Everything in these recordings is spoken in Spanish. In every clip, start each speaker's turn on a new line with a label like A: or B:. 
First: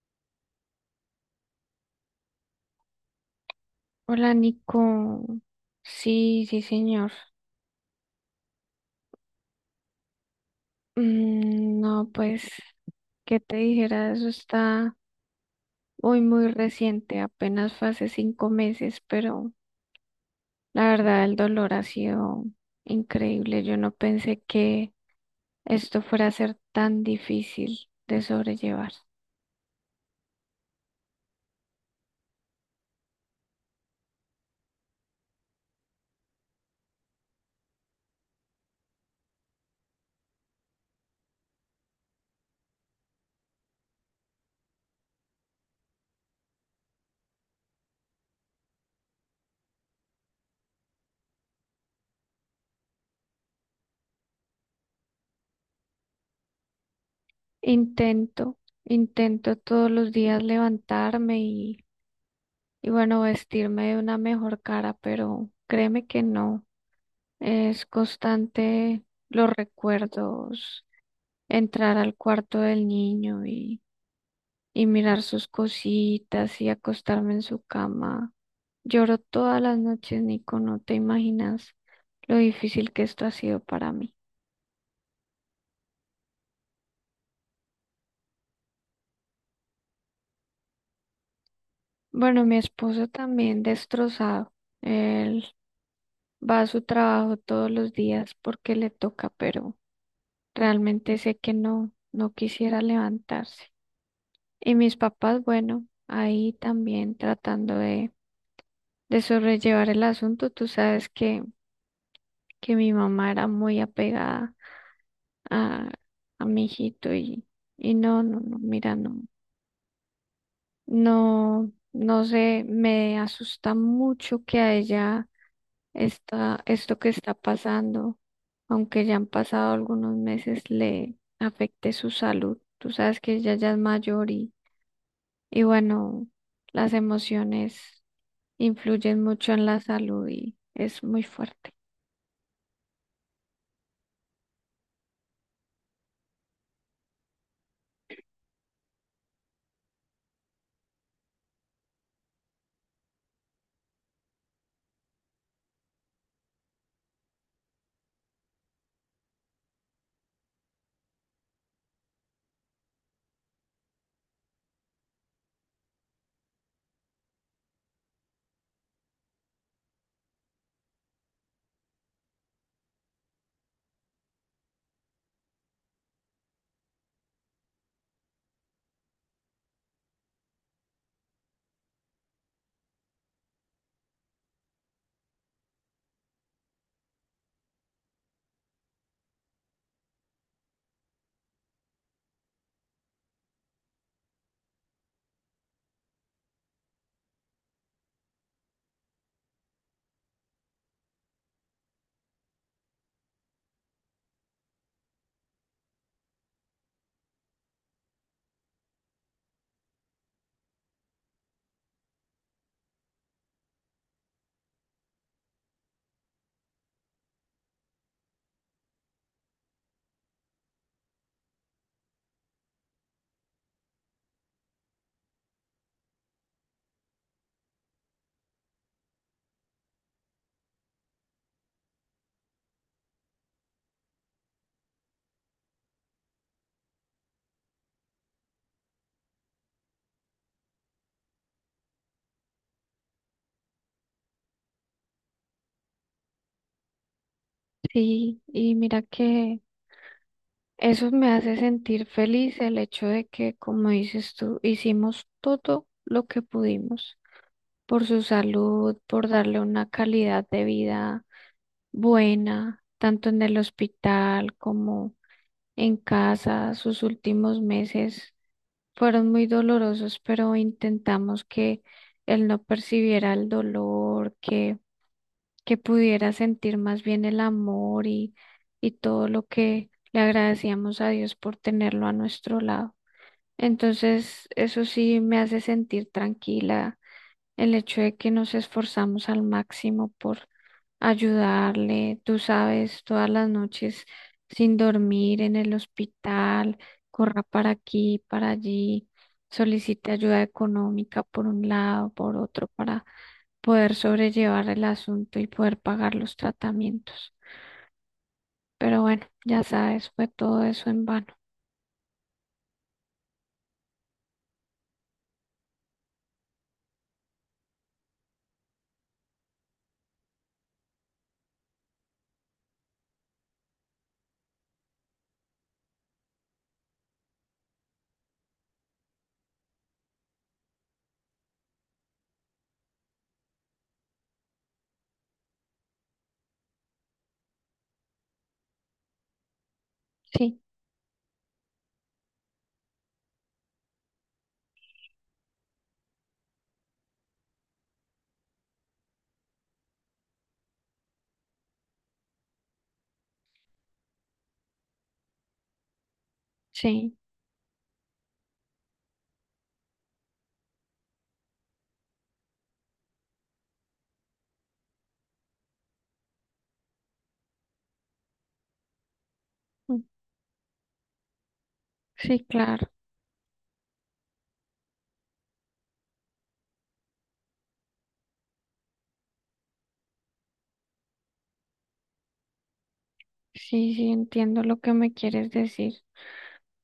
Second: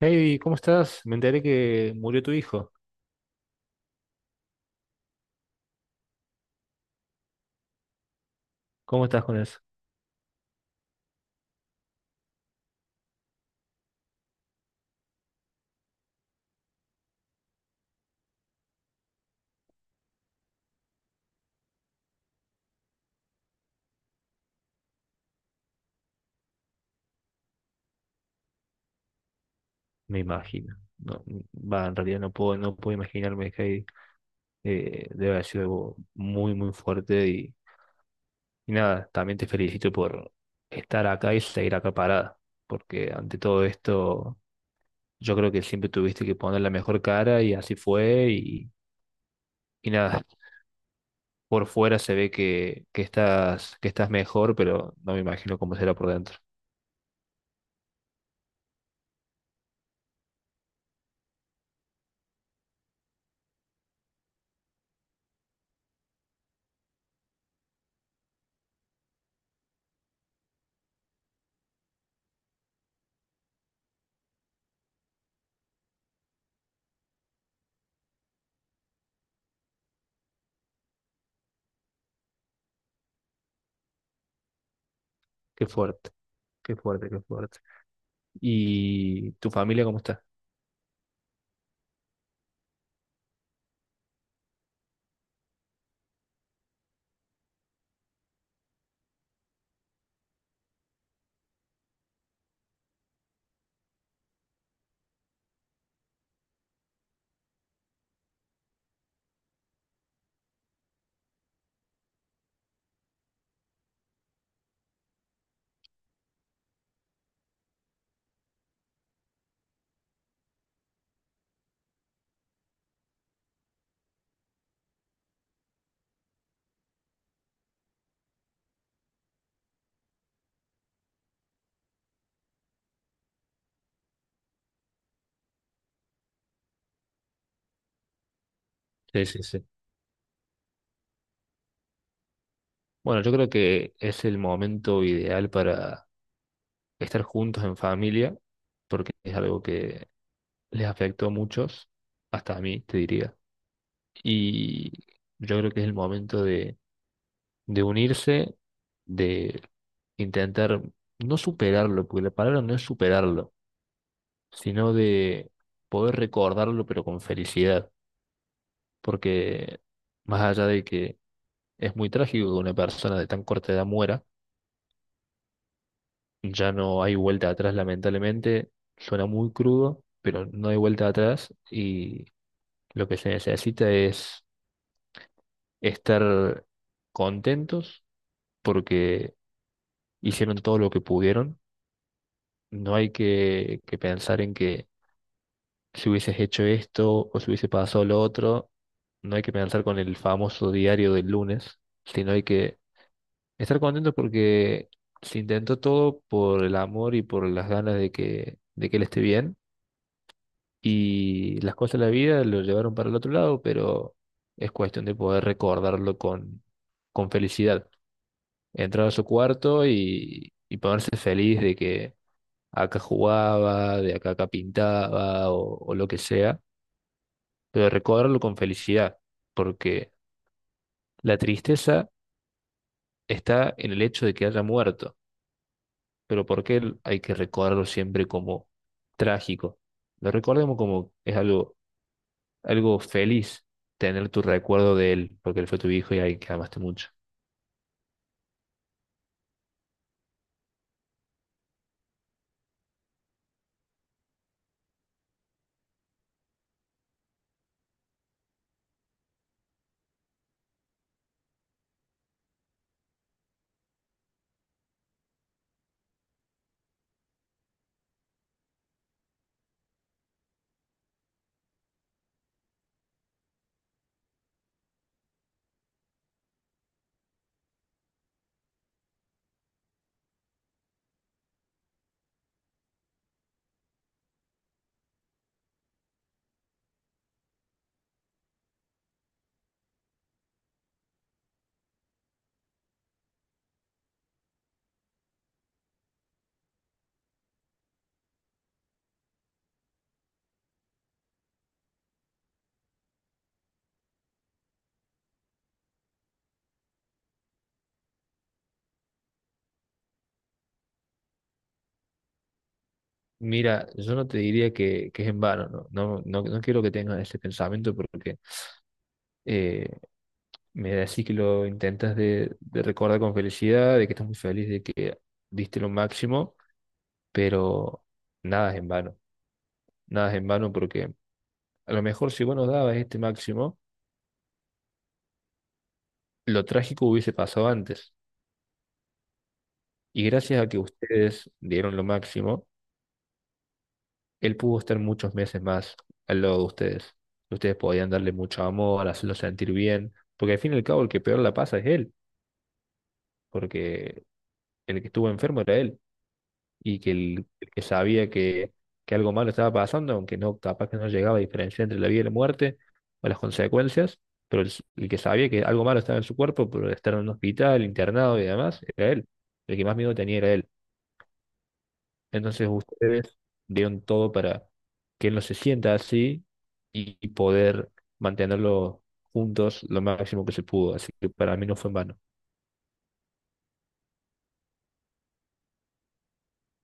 A: Hey, ¿cómo estás? Me enteré que murió tu hijo.
B: Hola, Nico. Sí, sí, señor.
A: ¿Cómo estás con eso?
B: No, pues, ¿qué te dijera? Eso está muy, muy reciente, apenas fue hace 5 meses, pero la verdad el dolor ha sido increíble. Yo no pensé que esto fuera a ser tan difícil de sobrellevar.
A: Me imagino. No, va, en realidad no puedo imaginarme que debe haber sido algo muy, muy fuerte. Y nada, también te felicito por estar acá y seguir acá parada. Porque ante todo esto, yo creo que siempre tuviste que poner la mejor cara y así fue. Y nada, por fuera se ve que estás, que estás mejor, pero no me imagino cómo será por dentro.
B: Intento, intento todos los días levantarme y bueno, vestirme de una mejor cara, pero créeme que no. Es constante los recuerdos, entrar al cuarto del niño y mirar sus cositas y acostarme en su cama. Lloro todas las noches, Nico, no te imaginas lo difícil que esto ha sido para mí.
A: Qué fuerte, qué fuerte, qué fuerte. ¿Y tu familia cómo está?
B: Bueno, mi esposo también destrozado. Él va a su trabajo todos los días porque le toca, pero realmente sé que no, no quisiera levantarse. Y mis papás, bueno, ahí también tratando de sobrellevar el asunto. Tú sabes que mi mamá era muy apegada a, a mi hijito y no, no, no, mira, no. No, no sé, me asusta mucho que a ella está esto que está pasando, aunque ya han pasado algunos meses, le afecte su salud. Tú sabes que ella ya es mayor y bueno, las emociones influyen
A: Sí, sí,
B: mucho
A: sí.
B: en la salud y es muy fuerte.
A: Bueno, yo creo que es el momento ideal para estar juntos en familia, porque es algo que les afectó a muchos, hasta a mí, te diría. Y yo creo que es el momento de unirse, de intentar no superarlo, porque la palabra no es superarlo, sino de poder recordarlo, pero con felicidad, porque más allá de que es muy trágico que una persona de tan corta edad muera, ya no hay vuelta atrás, lamentablemente. Suena muy crudo, pero no hay vuelta atrás y lo que se necesita es estar contentos porque hicieron todo lo que pudieron. No hay que pensar en que si hubieses hecho esto o si hubiese pasado lo otro, no hay que pensar con el famoso diario del lunes, sino hay que estar contentos porque se intentó todo por el amor y por las ganas de que él esté bien y las cosas de la vida lo llevaron para el otro lado, pero es cuestión de poder recordarlo con felicidad. Entrar a su cuarto y ponerse feliz de que acá jugaba, de acá pintaba o lo que sea, pero recordarlo con felicidad, porque la tristeza está en el hecho de que haya muerto, pero ¿por qué hay que recordarlo siempre como trágico? Lo recordemos como es algo feliz tener tu recuerdo de él, porque él fue tu hijo y alguien que amaste mucho.
B: Sí, y mira que eso me hace sentir feliz el hecho de que, como dices tú, hicimos todo lo que pudimos por su salud, por darle una calidad de vida buena, tanto en el hospital como en casa. Sus últimos meses fueron muy dolorosos, pero intentamos que él no percibiera el dolor, que pudiera sentir más bien el amor y todo lo que le agradecíamos a Dios por tenerlo a nuestro lado. Entonces, eso sí me hace sentir tranquila el hecho de que nos esforzamos al máximo por ayudarle, tú sabes, todas las noches sin dormir en el hospital, corra para aquí, para allí, solicite ayuda económica por un lado, por otro, para poder sobrellevar el asunto y poder pagar los tratamientos. Pero bueno, ya sabes, fue todo eso en vano.
A: Mira, yo no te diría que es en vano, no, no, no, no quiero que tengas ese pensamiento porque eh, me decís que lo intentas de recordar con felicidad, de que estás muy feliz, de que diste lo máximo, pero nada es en vano, nada es en vano porque a lo mejor si vos no dabas este máximo, lo trágico hubiese pasado antes. Y
B: Sí,
A: gracias a que ustedes dieron lo máximo, él pudo estar muchos meses más al lado de ustedes. Ustedes podían darle mucho amor, hacerlo sentir bien, porque al fin y al cabo el que peor la pasa es él, porque el que estuvo enfermo era él, y que
B: sí,
A: el que sabía que algo malo estaba pasando, aunque no, capaz que no llegaba a diferenciar entre la vida y la muerte o las consecuencias, pero el que sabía que algo malo estaba en su cuerpo por estar en un hospital, internado y demás, era él. El que más
B: mm,
A: miedo tenía era él.
B: sí,
A: Entonces
B: claro.
A: ustedes dieron todo para que él no se sienta así y poder mantenerlo juntos lo máximo que se pudo. Así que para mí no fue en vano.
B: Sí, sí, entiendo lo que me quieres decir.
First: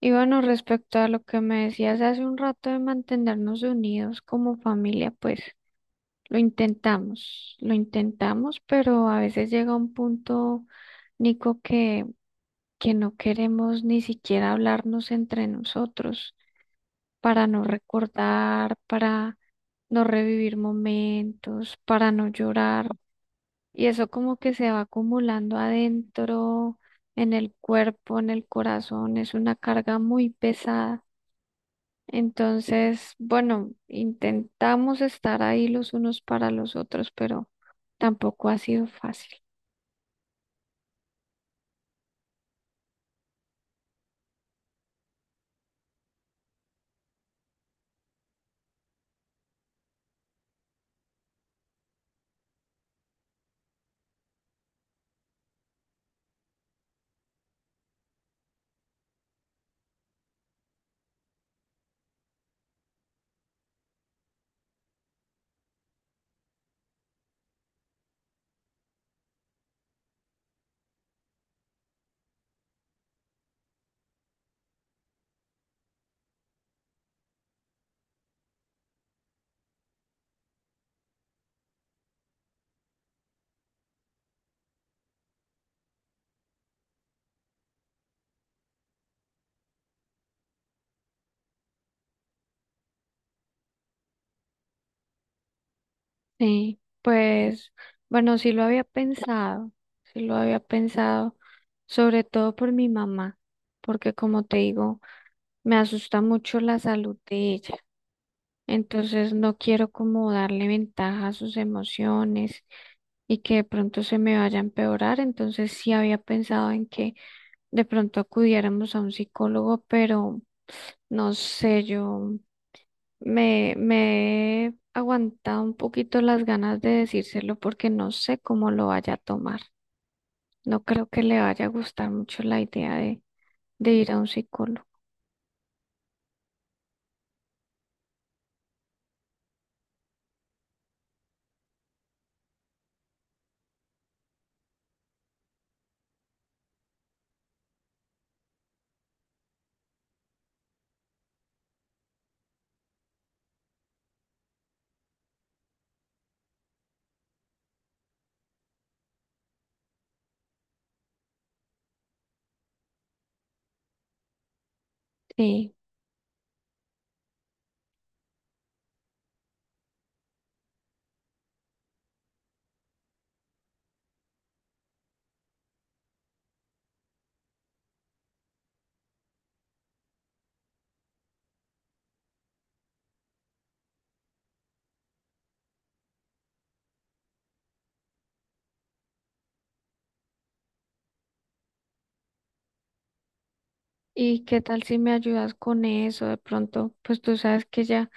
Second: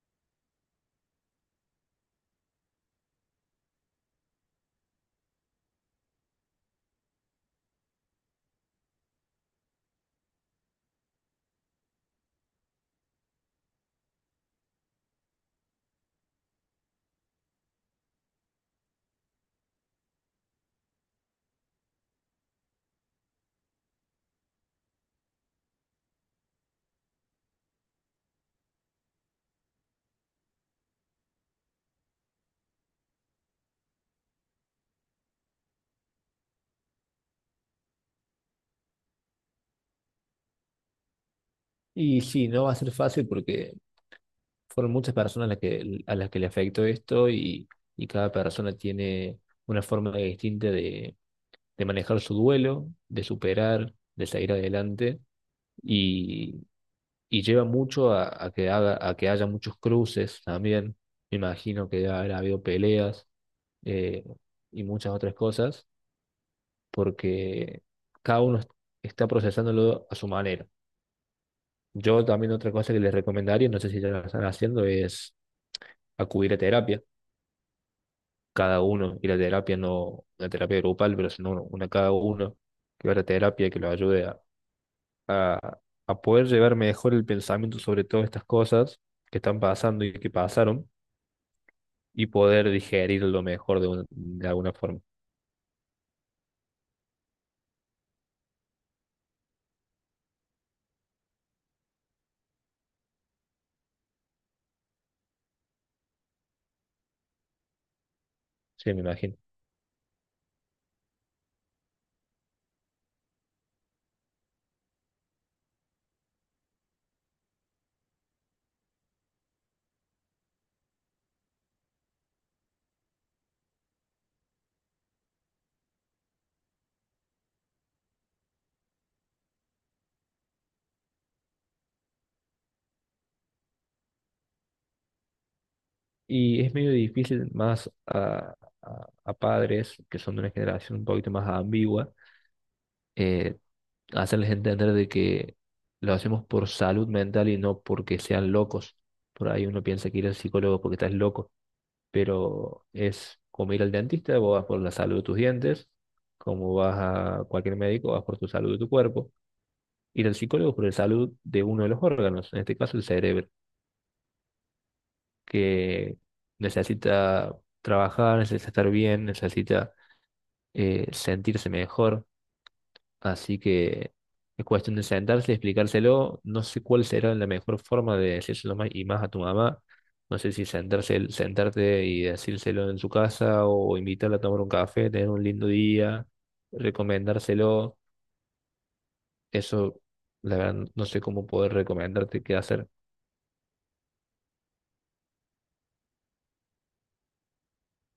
B: Y bueno, respecto a lo que me decías hace un rato de mantenernos unidos como familia, pues lo intentamos, pero a veces llega un punto, Nico, que no queremos ni siquiera hablarnos entre nosotros para no recordar, para no revivir momentos, para no llorar. Y eso como que se va acumulando adentro, en el cuerpo, en el corazón, es una carga muy pesada. Entonces, bueno, intentamos estar ahí los unos para los otros, pero tampoco ha sido fácil.
A: Y sí, no va a ser fácil porque fueron muchas personas a las que le afectó esto y cada persona tiene una forma distinta de manejar su duelo, de superar, de salir adelante y, y lleva mucho a que a que haya muchos cruces también. Me imagino que ha habido peleas eh, y muchas otras cosas, porque cada uno está procesándolo a su manera. Yo también otra cosa que les recomendaría, no sé si ya lo están haciendo, es acudir a terapia, cada uno, y la terapia no, la terapia grupal, pero sino una cada uno, que vaya a terapia, que lo ayude a, a poder llevar mejor el pensamiento sobre todas estas cosas que están pasando y que pasaron, y poder digerirlo mejor de alguna forma.
B: Sí, pues, bueno, sí lo había pensado, sí lo había pensado, sobre todo por mi mamá, porque como te digo, me asusta mucho la salud de ella.
A: Sí, me
B: Entonces,
A: imagino.
B: no quiero como darle ventaja a sus emociones y que de pronto se me vaya a empeorar. Entonces, sí había pensado en que de pronto acudiéramos a un psicólogo, pero no sé, yo me he aguantado un poquito las ganas de decírselo porque no sé cómo lo vaya a tomar. No creo que le vaya a gustar mucho la idea de ir a un psicólogo.
A: Y es medio difícil más a padres que son de una generación un poquito más ambigua, eh, hacerles entender de que lo hacemos por salud mental y no porque sean locos. Por ahí uno piensa que ir al psicólogo porque estás loco, pero es como ir al dentista, vos vas por la salud de tus dientes, como vas a cualquier médico, vas por tu salud de tu cuerpo. Ir al psicólogo por la salud de uno de los órganos, en este caso el cerebro,
B: Sí.
A: que necesita trabajar, necesita estar bien, necesita sentirse mejor. Así que es cuestión de sentarse, y explicárselo. No sé cuál será la mejor forma de decírselo más y más a tu mamá. No sé si sentarte y decírselo en su casa o invitarla a tomar un café, tener un lindo día, recomendárselo. Eso, la verdad, no sé cómo poder recomendarte qué hacer.
B: ¿Y qué tal si me ayudas con eso? De pronto, pues tú sabes que ella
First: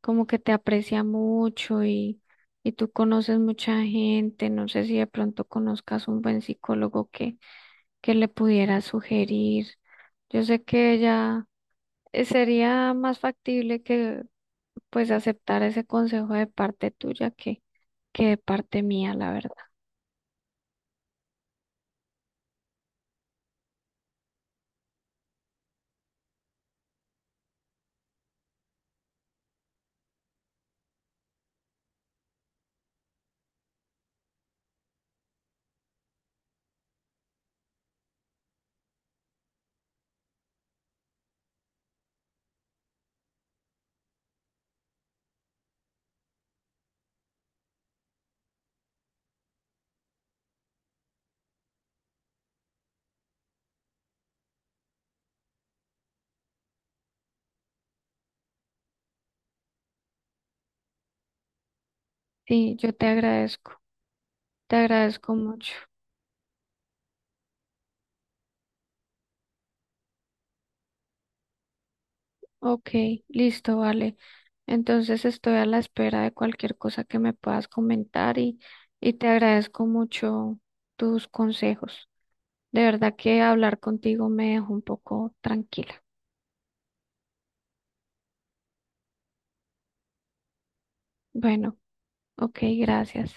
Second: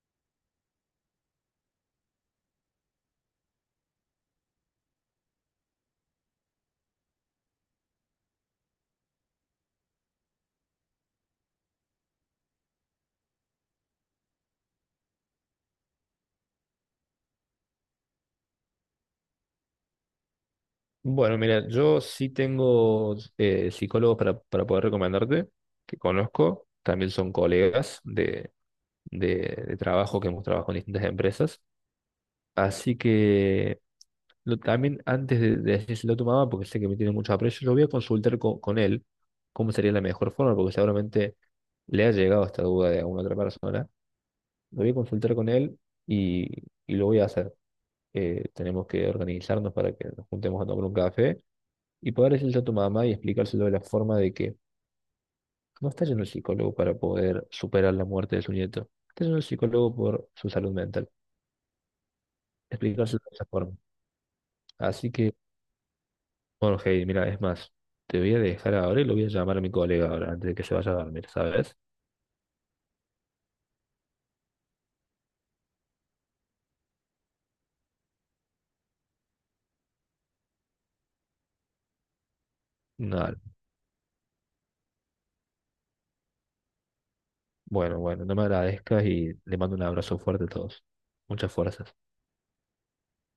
B: como que te aprecia mucho y tú conoces mucha gente. No sé si de pronto conozcas un buen psicólogo que le pudiera sugerir. Yo sé que ella sería más factible que pues aceptar ese consejo de parte tuya que de parte mía, la verdad.
A: Bueno, mira, yo sí tengo psicólogos para poder recomendarte, que conozco, también son colegas de trabajo que hemos trabajado en distintas empresas. Así que también antes de decírselo a tu mamá, porque sé que me tiene mucho aprecio, lo voy a consultar con él cómo sería la mejor forma, porque seguramente le ha llegado esta duda de alguna otra persona. Lo voy a consultar con él y, y lo voy a hacer. Tenemos que organizarnos para que nos juntemos a tomar un café y poder decirle a tu mamá y explicárselo de la forma de que no está yendo al psicólogo para poder superar la muerte de su nieto. Está yendo al psicólogo por su salud mental.
B: Sí, yo
A: Explicárselo de esa forma.
B: te
A: Así
B: agradezco
A: que,
B: mucho.
A: bueno, Heidi, mira, es más, te voy a dejar ahora y lo voy a llamar a mi colega ahora antes de que se vaya a dormir, ¿sabes?
B: Ok, listo, vale. Entonces estoy a la espera de cualquier cosa que me puedas comentar y te agradezco mucho tus consejos. De verdad que
A: Nada,
B: hablar contigo me dejó un poco tranquila.
A: bueno, bueno, no me agradezcas y le mando un abrazo fuerte a todos. Muchas
B: Bueno,
A: fuerzas.
B: ok, gracias.